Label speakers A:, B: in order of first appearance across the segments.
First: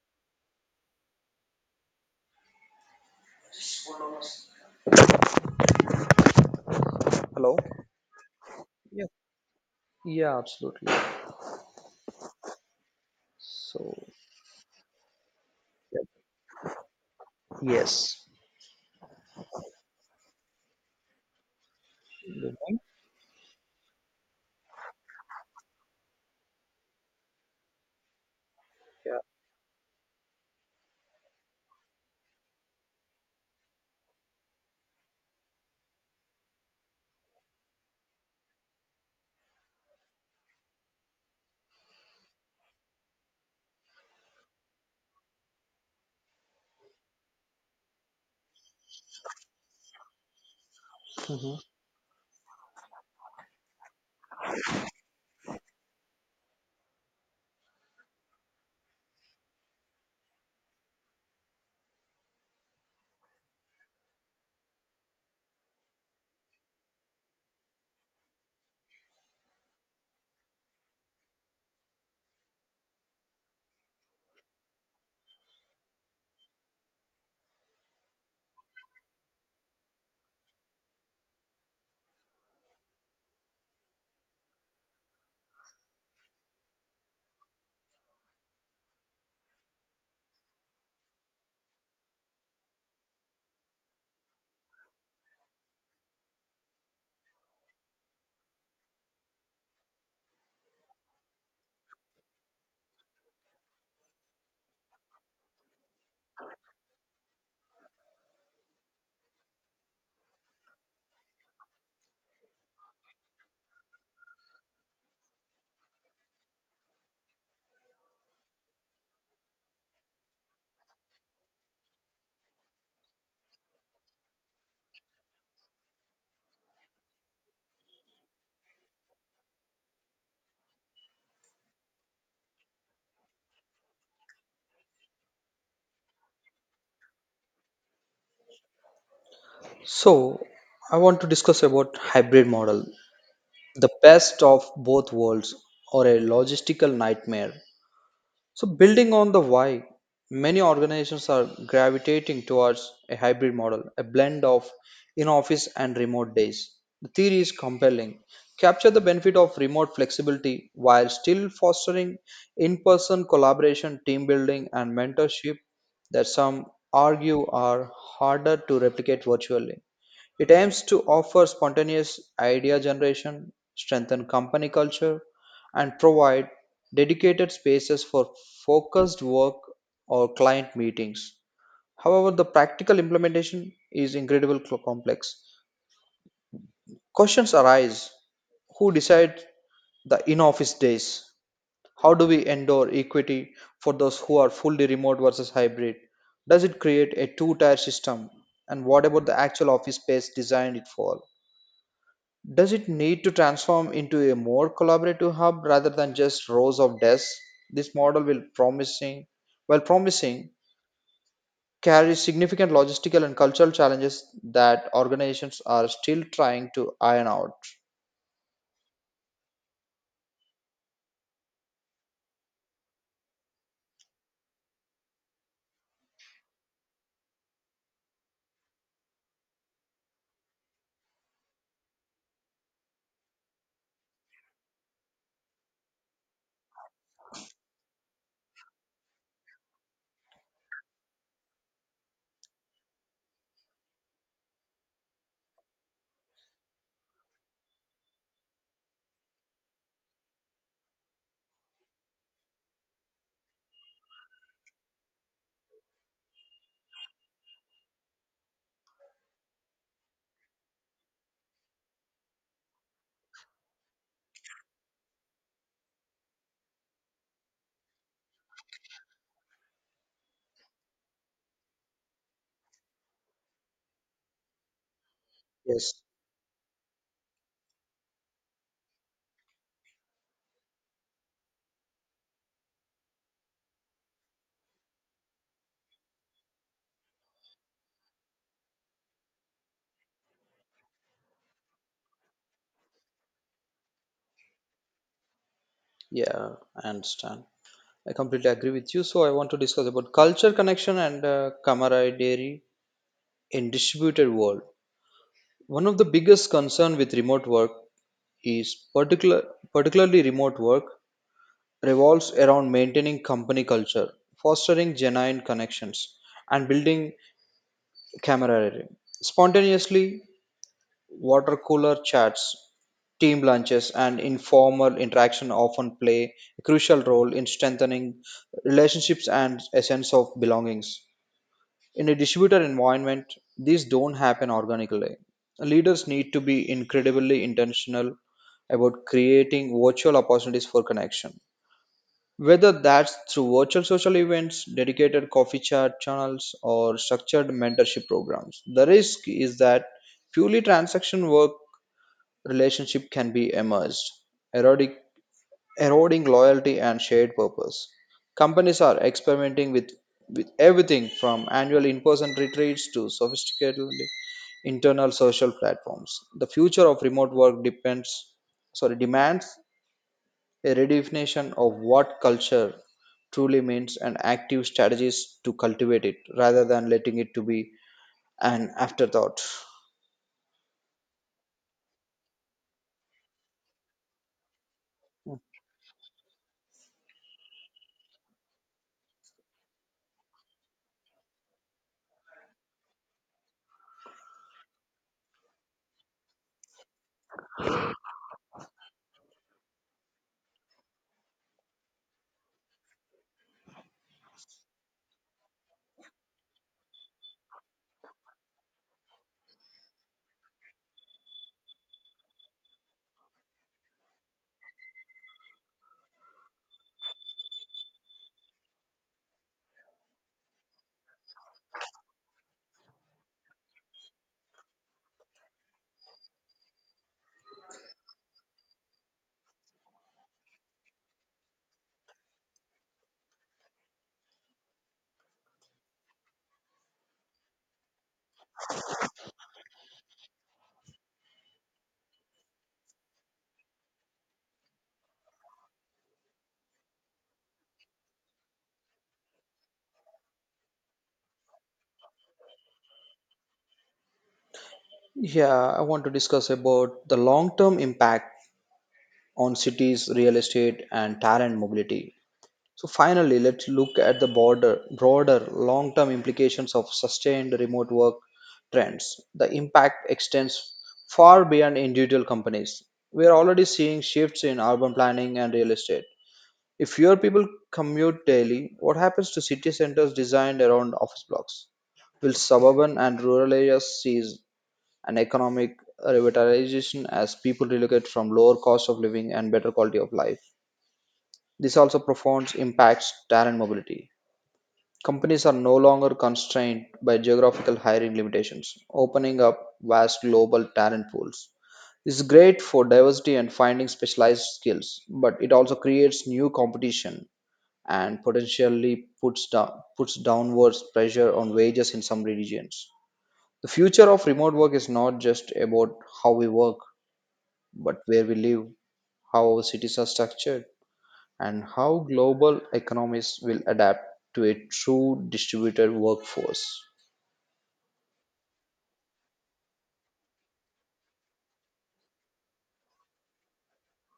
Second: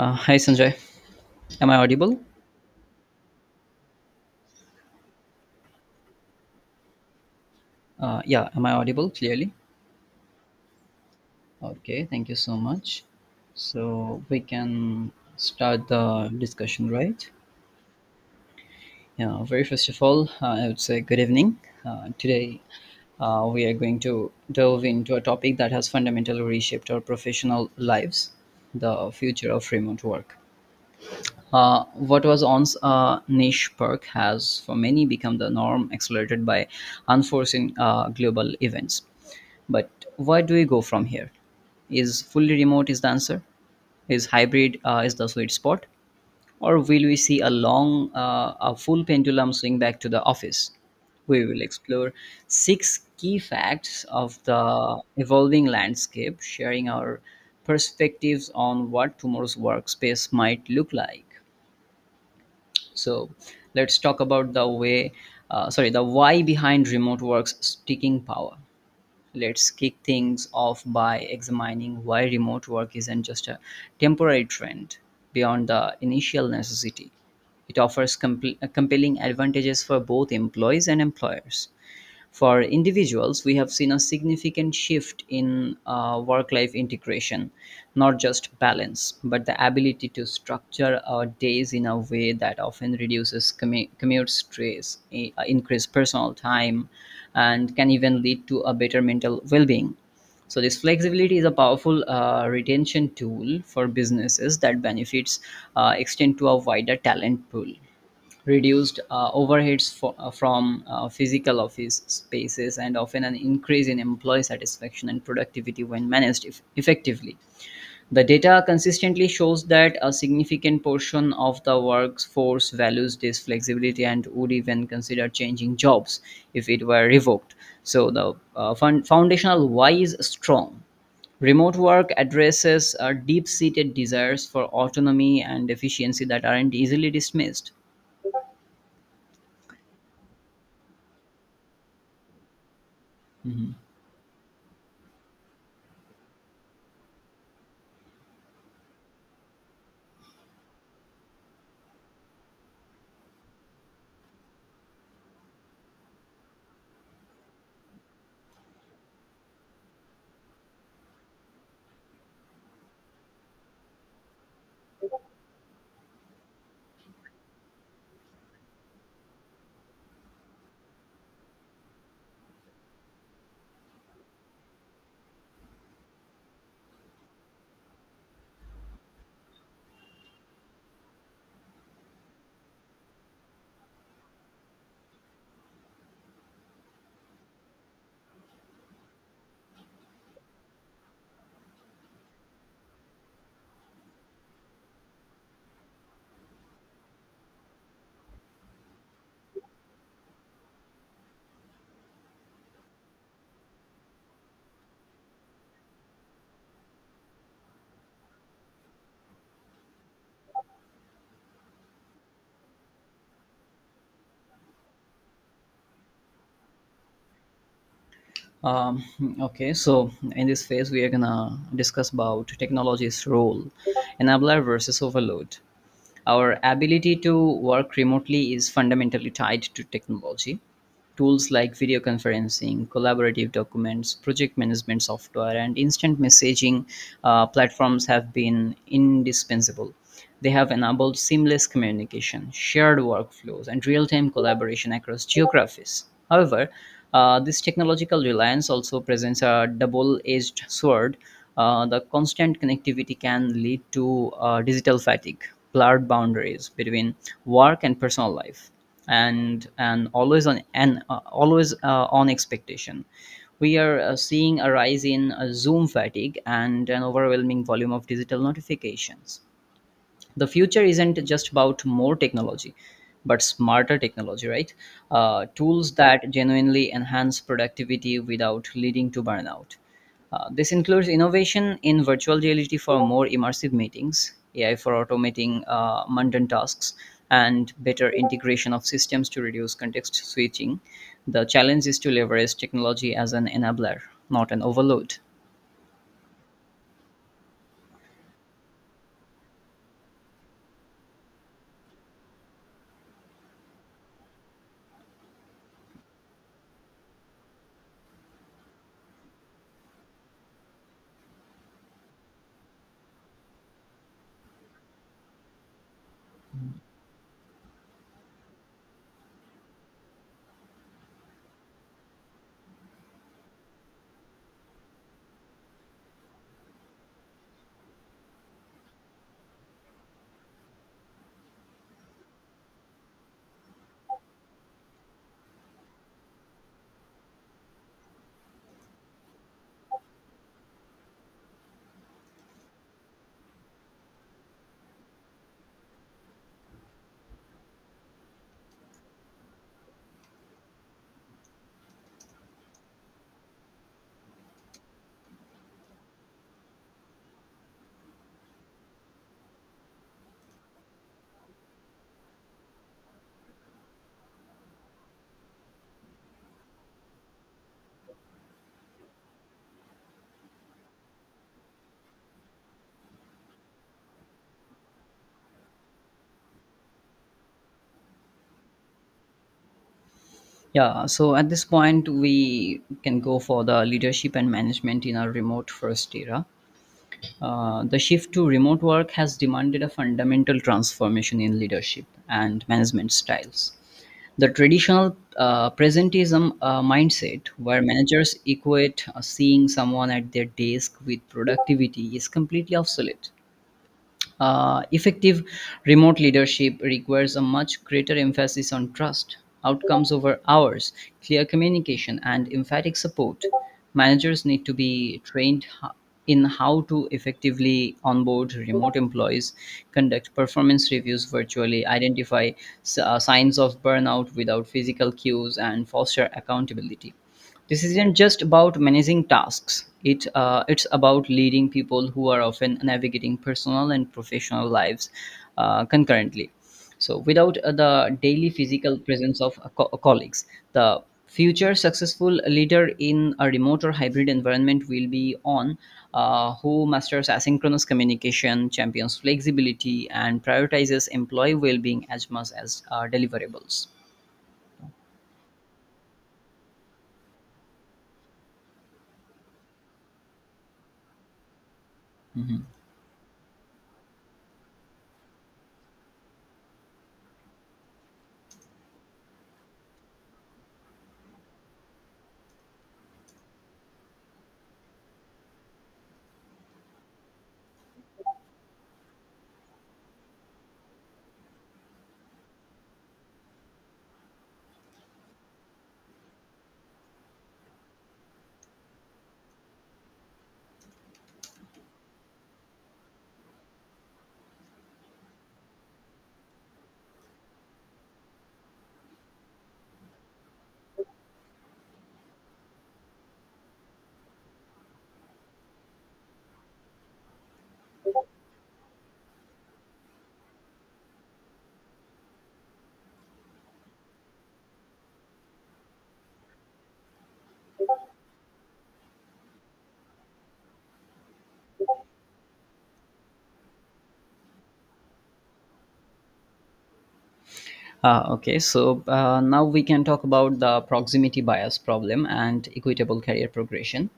A: Hi Sanjay, am I audible?
B: Hello.
A: Yeah, am I
B: Yeah,
A: audible clearly?
B: yeah, absolutely.
A: Okay, thank you so much.
B: So,
A: So we can start
B: yeah,
A: the discussion, right?
B: yes.
A: Yeah, very first of all, I would say good evening. Uh,
B: Good
A: today,
B: morning.
A: uh, we are going to delve into a topic that has fundamentally reshaped our professional lives, the
B: Yeah.
A: future of remote work. What was once a niche perk has for many become the norm, accelerated by unforeseen global events. But where do we go from here? Is fully remote is the answer? Is hybrid is the sweet spot? Or will we see a a full pendulum swing back to the office? We will
B: Mhm.
A: explore six key facts of the evolving landscape, sharing our perspectives on what tomorrow's workspace might look like. So let's talk about the why behind remote work's sticking power. Let's kick things off by examining why remote work isn't just a temporary trend beyond the initial necessity. It offers compelling advantages for both employees and employers. For individuals, we have seen a significant shift in work life integration, not just balance, but the ability to structure our days in a way that often reduces commute stress, increase personal time, and can even lead to a better mental well being. So this flexibility is a powerful retention tool for businesses that benefits extend to a wider talent pool, reduced overheads from physical office spaces and often an increase in employee satisfaction and productivity when managed effectively. The data consistently shows that a significant portion of the workforce values this flexibility and would even consider changing jobs if it were revoked. So, the foundational why is strong. Remote work addresses deep seated desires for autonomy and efficiency that aren't easily dismissed.
B: So, I want to discuss about hybrid model, the best of both worlds or a logistical nightmare. So, building on the why, many organizations are gravitating towards a hybrid model, a blend of in office and remote days. The theory is compelling. Capture the benefit of remote flexibility while still fostering in person collaboration, team building, and mentorship that some argue are harder to replicate virtually. It aims to offer spontaneous idea generation, strengthen company culture, and provide dedicated spaces for focused work or client meetings. However, the practical implementation is incredibly complex. Questions arise, who decides the in office days? How do we endure equity for those who are fully remote versus hybrid? Does it create a two tier system? And what about the actual office space designed it for? Does it need to transform into a more collaborative hub rather than just rows of desks? This model will promising, while promising, carries significant logistical and cultural challenges that organizations are still trying to iron out.
A: Um, okay, so in this phase, we are gonna discuss about technology's role, enabler versus overload. Our ability to work remotely is fundamentally tied to technology. Tools like video conferencing, collaborative documents, project management software, and instant messaging platforms have been indispensable. They have enabled seamless communication, shared workflows, and real time collaboration across geographies. However, this technological reliance also presents a double edged sword. The constant connectivity can lead to digital fatigue, blurred boundaries between work and personal life, and always on expectation. We are seeing a rise in zoom fatigue and an overwhelming volume of digital notifications. The future isn't just about more technology but smarter technology, right? Tools
B: Yes,
A: that genuinely enhance productivity without leading to burnout, this includes innovation in virtual reality for more immersive meetings, ai for automating mundane tasks, and better integration of systems to reduce context switching. The challenge is to leverage technology as an enabler, not an overload.
B: yeah, I understand. I completely agree with you. So I want to discuss about culture connection and camaraderie in distributed world. One of the biggest concern with remote work is particular particularly remote work revolves around maintaining company culture, fostering genuine connections, and building camaraderie. Spontaneously, water cooler chats, team lunches, and informal interaction often play a crucial role in strengthening relationships and a sense of belongings. In a distributor environment, these don't happen organically. Leaders need to be incredibly intentional about creating virtual opportunities for connection. Whether that's through virtual social events, dedicated coffee chat channels, or structured mentorship programs, the risk is that purely transaction work relationship can be emerged, eroding, eroding loyalty and shared purpose. Companies are experimenting with everything from annual in-person retreats to sophisticated internal social platforms. The future of remote work demands a redefinition of what culture truly means and active strategies to cultivate it rather than letting it to be an afterthought.
A: Yeah, so at this point, we can go for the leadership and management in a remote first era. The shift to remote work has demanded a fundamental transformation in leadership and management styles. The traditional presentism mindset, where managers equate seeing someone at their desk with productivity, is completely obsolete. Effective remote leadership requires a much greater emphasis on trust, outcomes over hours, clear communication, and emphatic support. Managers need to be trained in how to effectively onboard remote employees, conduct performance reviews virtually, identify signs of burnout without physical cues, and foster accountability. This isn't just about managing tasks; it's about leading people who are often navigating personal and professional lives concurrently. So, without the daily physical presence of colleagues, the future successful leader in a remote or hybrid environment will be on, who masters asynchronous communication, champions flexibility, and prioritizes employee well-being as much as deliverables.
B: Yeah, I want to discuss about the long-term impact on cities, real estate, and talent mobility.
A: Mhm.
B: So finally, let's look at the broader long-term implications of sustained remote work trends. The impact extends far beyond individual companies. We are already seeing shifts in urban planning and real estate. If fewer people commute daily, what happens to city centers designed around office blocks? Will suburban and rural areas seize an economic revitalization as people relocate from lower cost of living and better quality of life? This also profound impacts talent mobility. Companies are no longer constrained by geographical hiring limitations, opening up vast global talent pools. This is great for diversity and finding specialized skills, but it also creates new competition and potentially puts downwards pressure on wages in some regions. The future of remote work is not just about how we work, but where we live, how our cities are structured, and how global economies will adapt to a true distributed workforce.
A: Now we can talk about the proximity bias problem and equitable career progression.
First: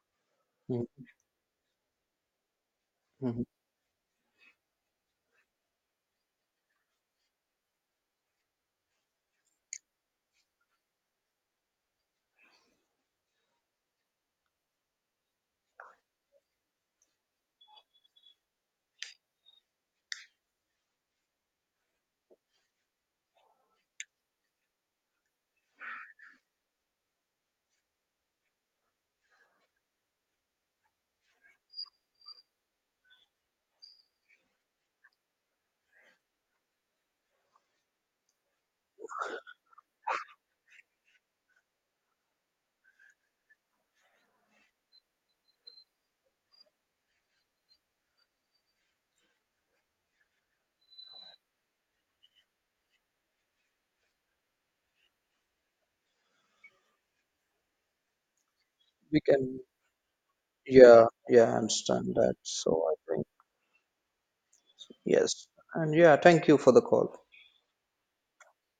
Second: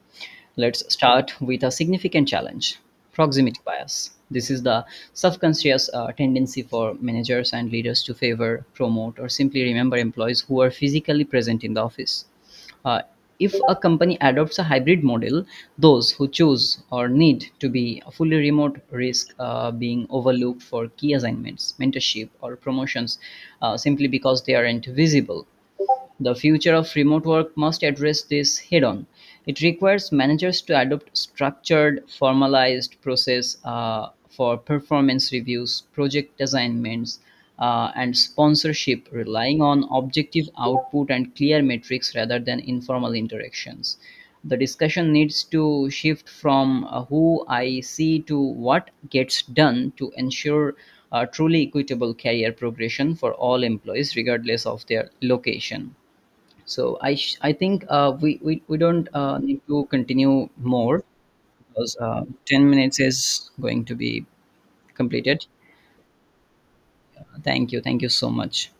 A: Let's
B: Mhm,
A: start with a significant challenge,
B: mhm.
A: proximity bias. This is the subconscious tendency for managers and leaders to favor, promote, or simply remember employees who are physically present in the office. Uh, if a company adopts a hybrid model, those who choose or need to be fully remote risk being overlooked for key assignments, mentorship, or promotions simply because they aren't visible. The future of remote work must address this head on. It requires managers to adopt structured, formalized process for performance reviews, project assignments, and sponsorship, relying on objective output and clear metrics rather than informal interactions. The discussion needs to shift from who I see to what gets done to ensure truly equitable career progression for all employees, regardless of their location. So I think we don't
B: We
A: need
B: can,
A: to continue more
B: yeah, yeah, I
A: because
B: understand that.
A: ten
B: So I
A: minutes
B: think,
A: is going to be completed.
B: yes. And yeah, thank you for the call.
A: Thank thank you so much.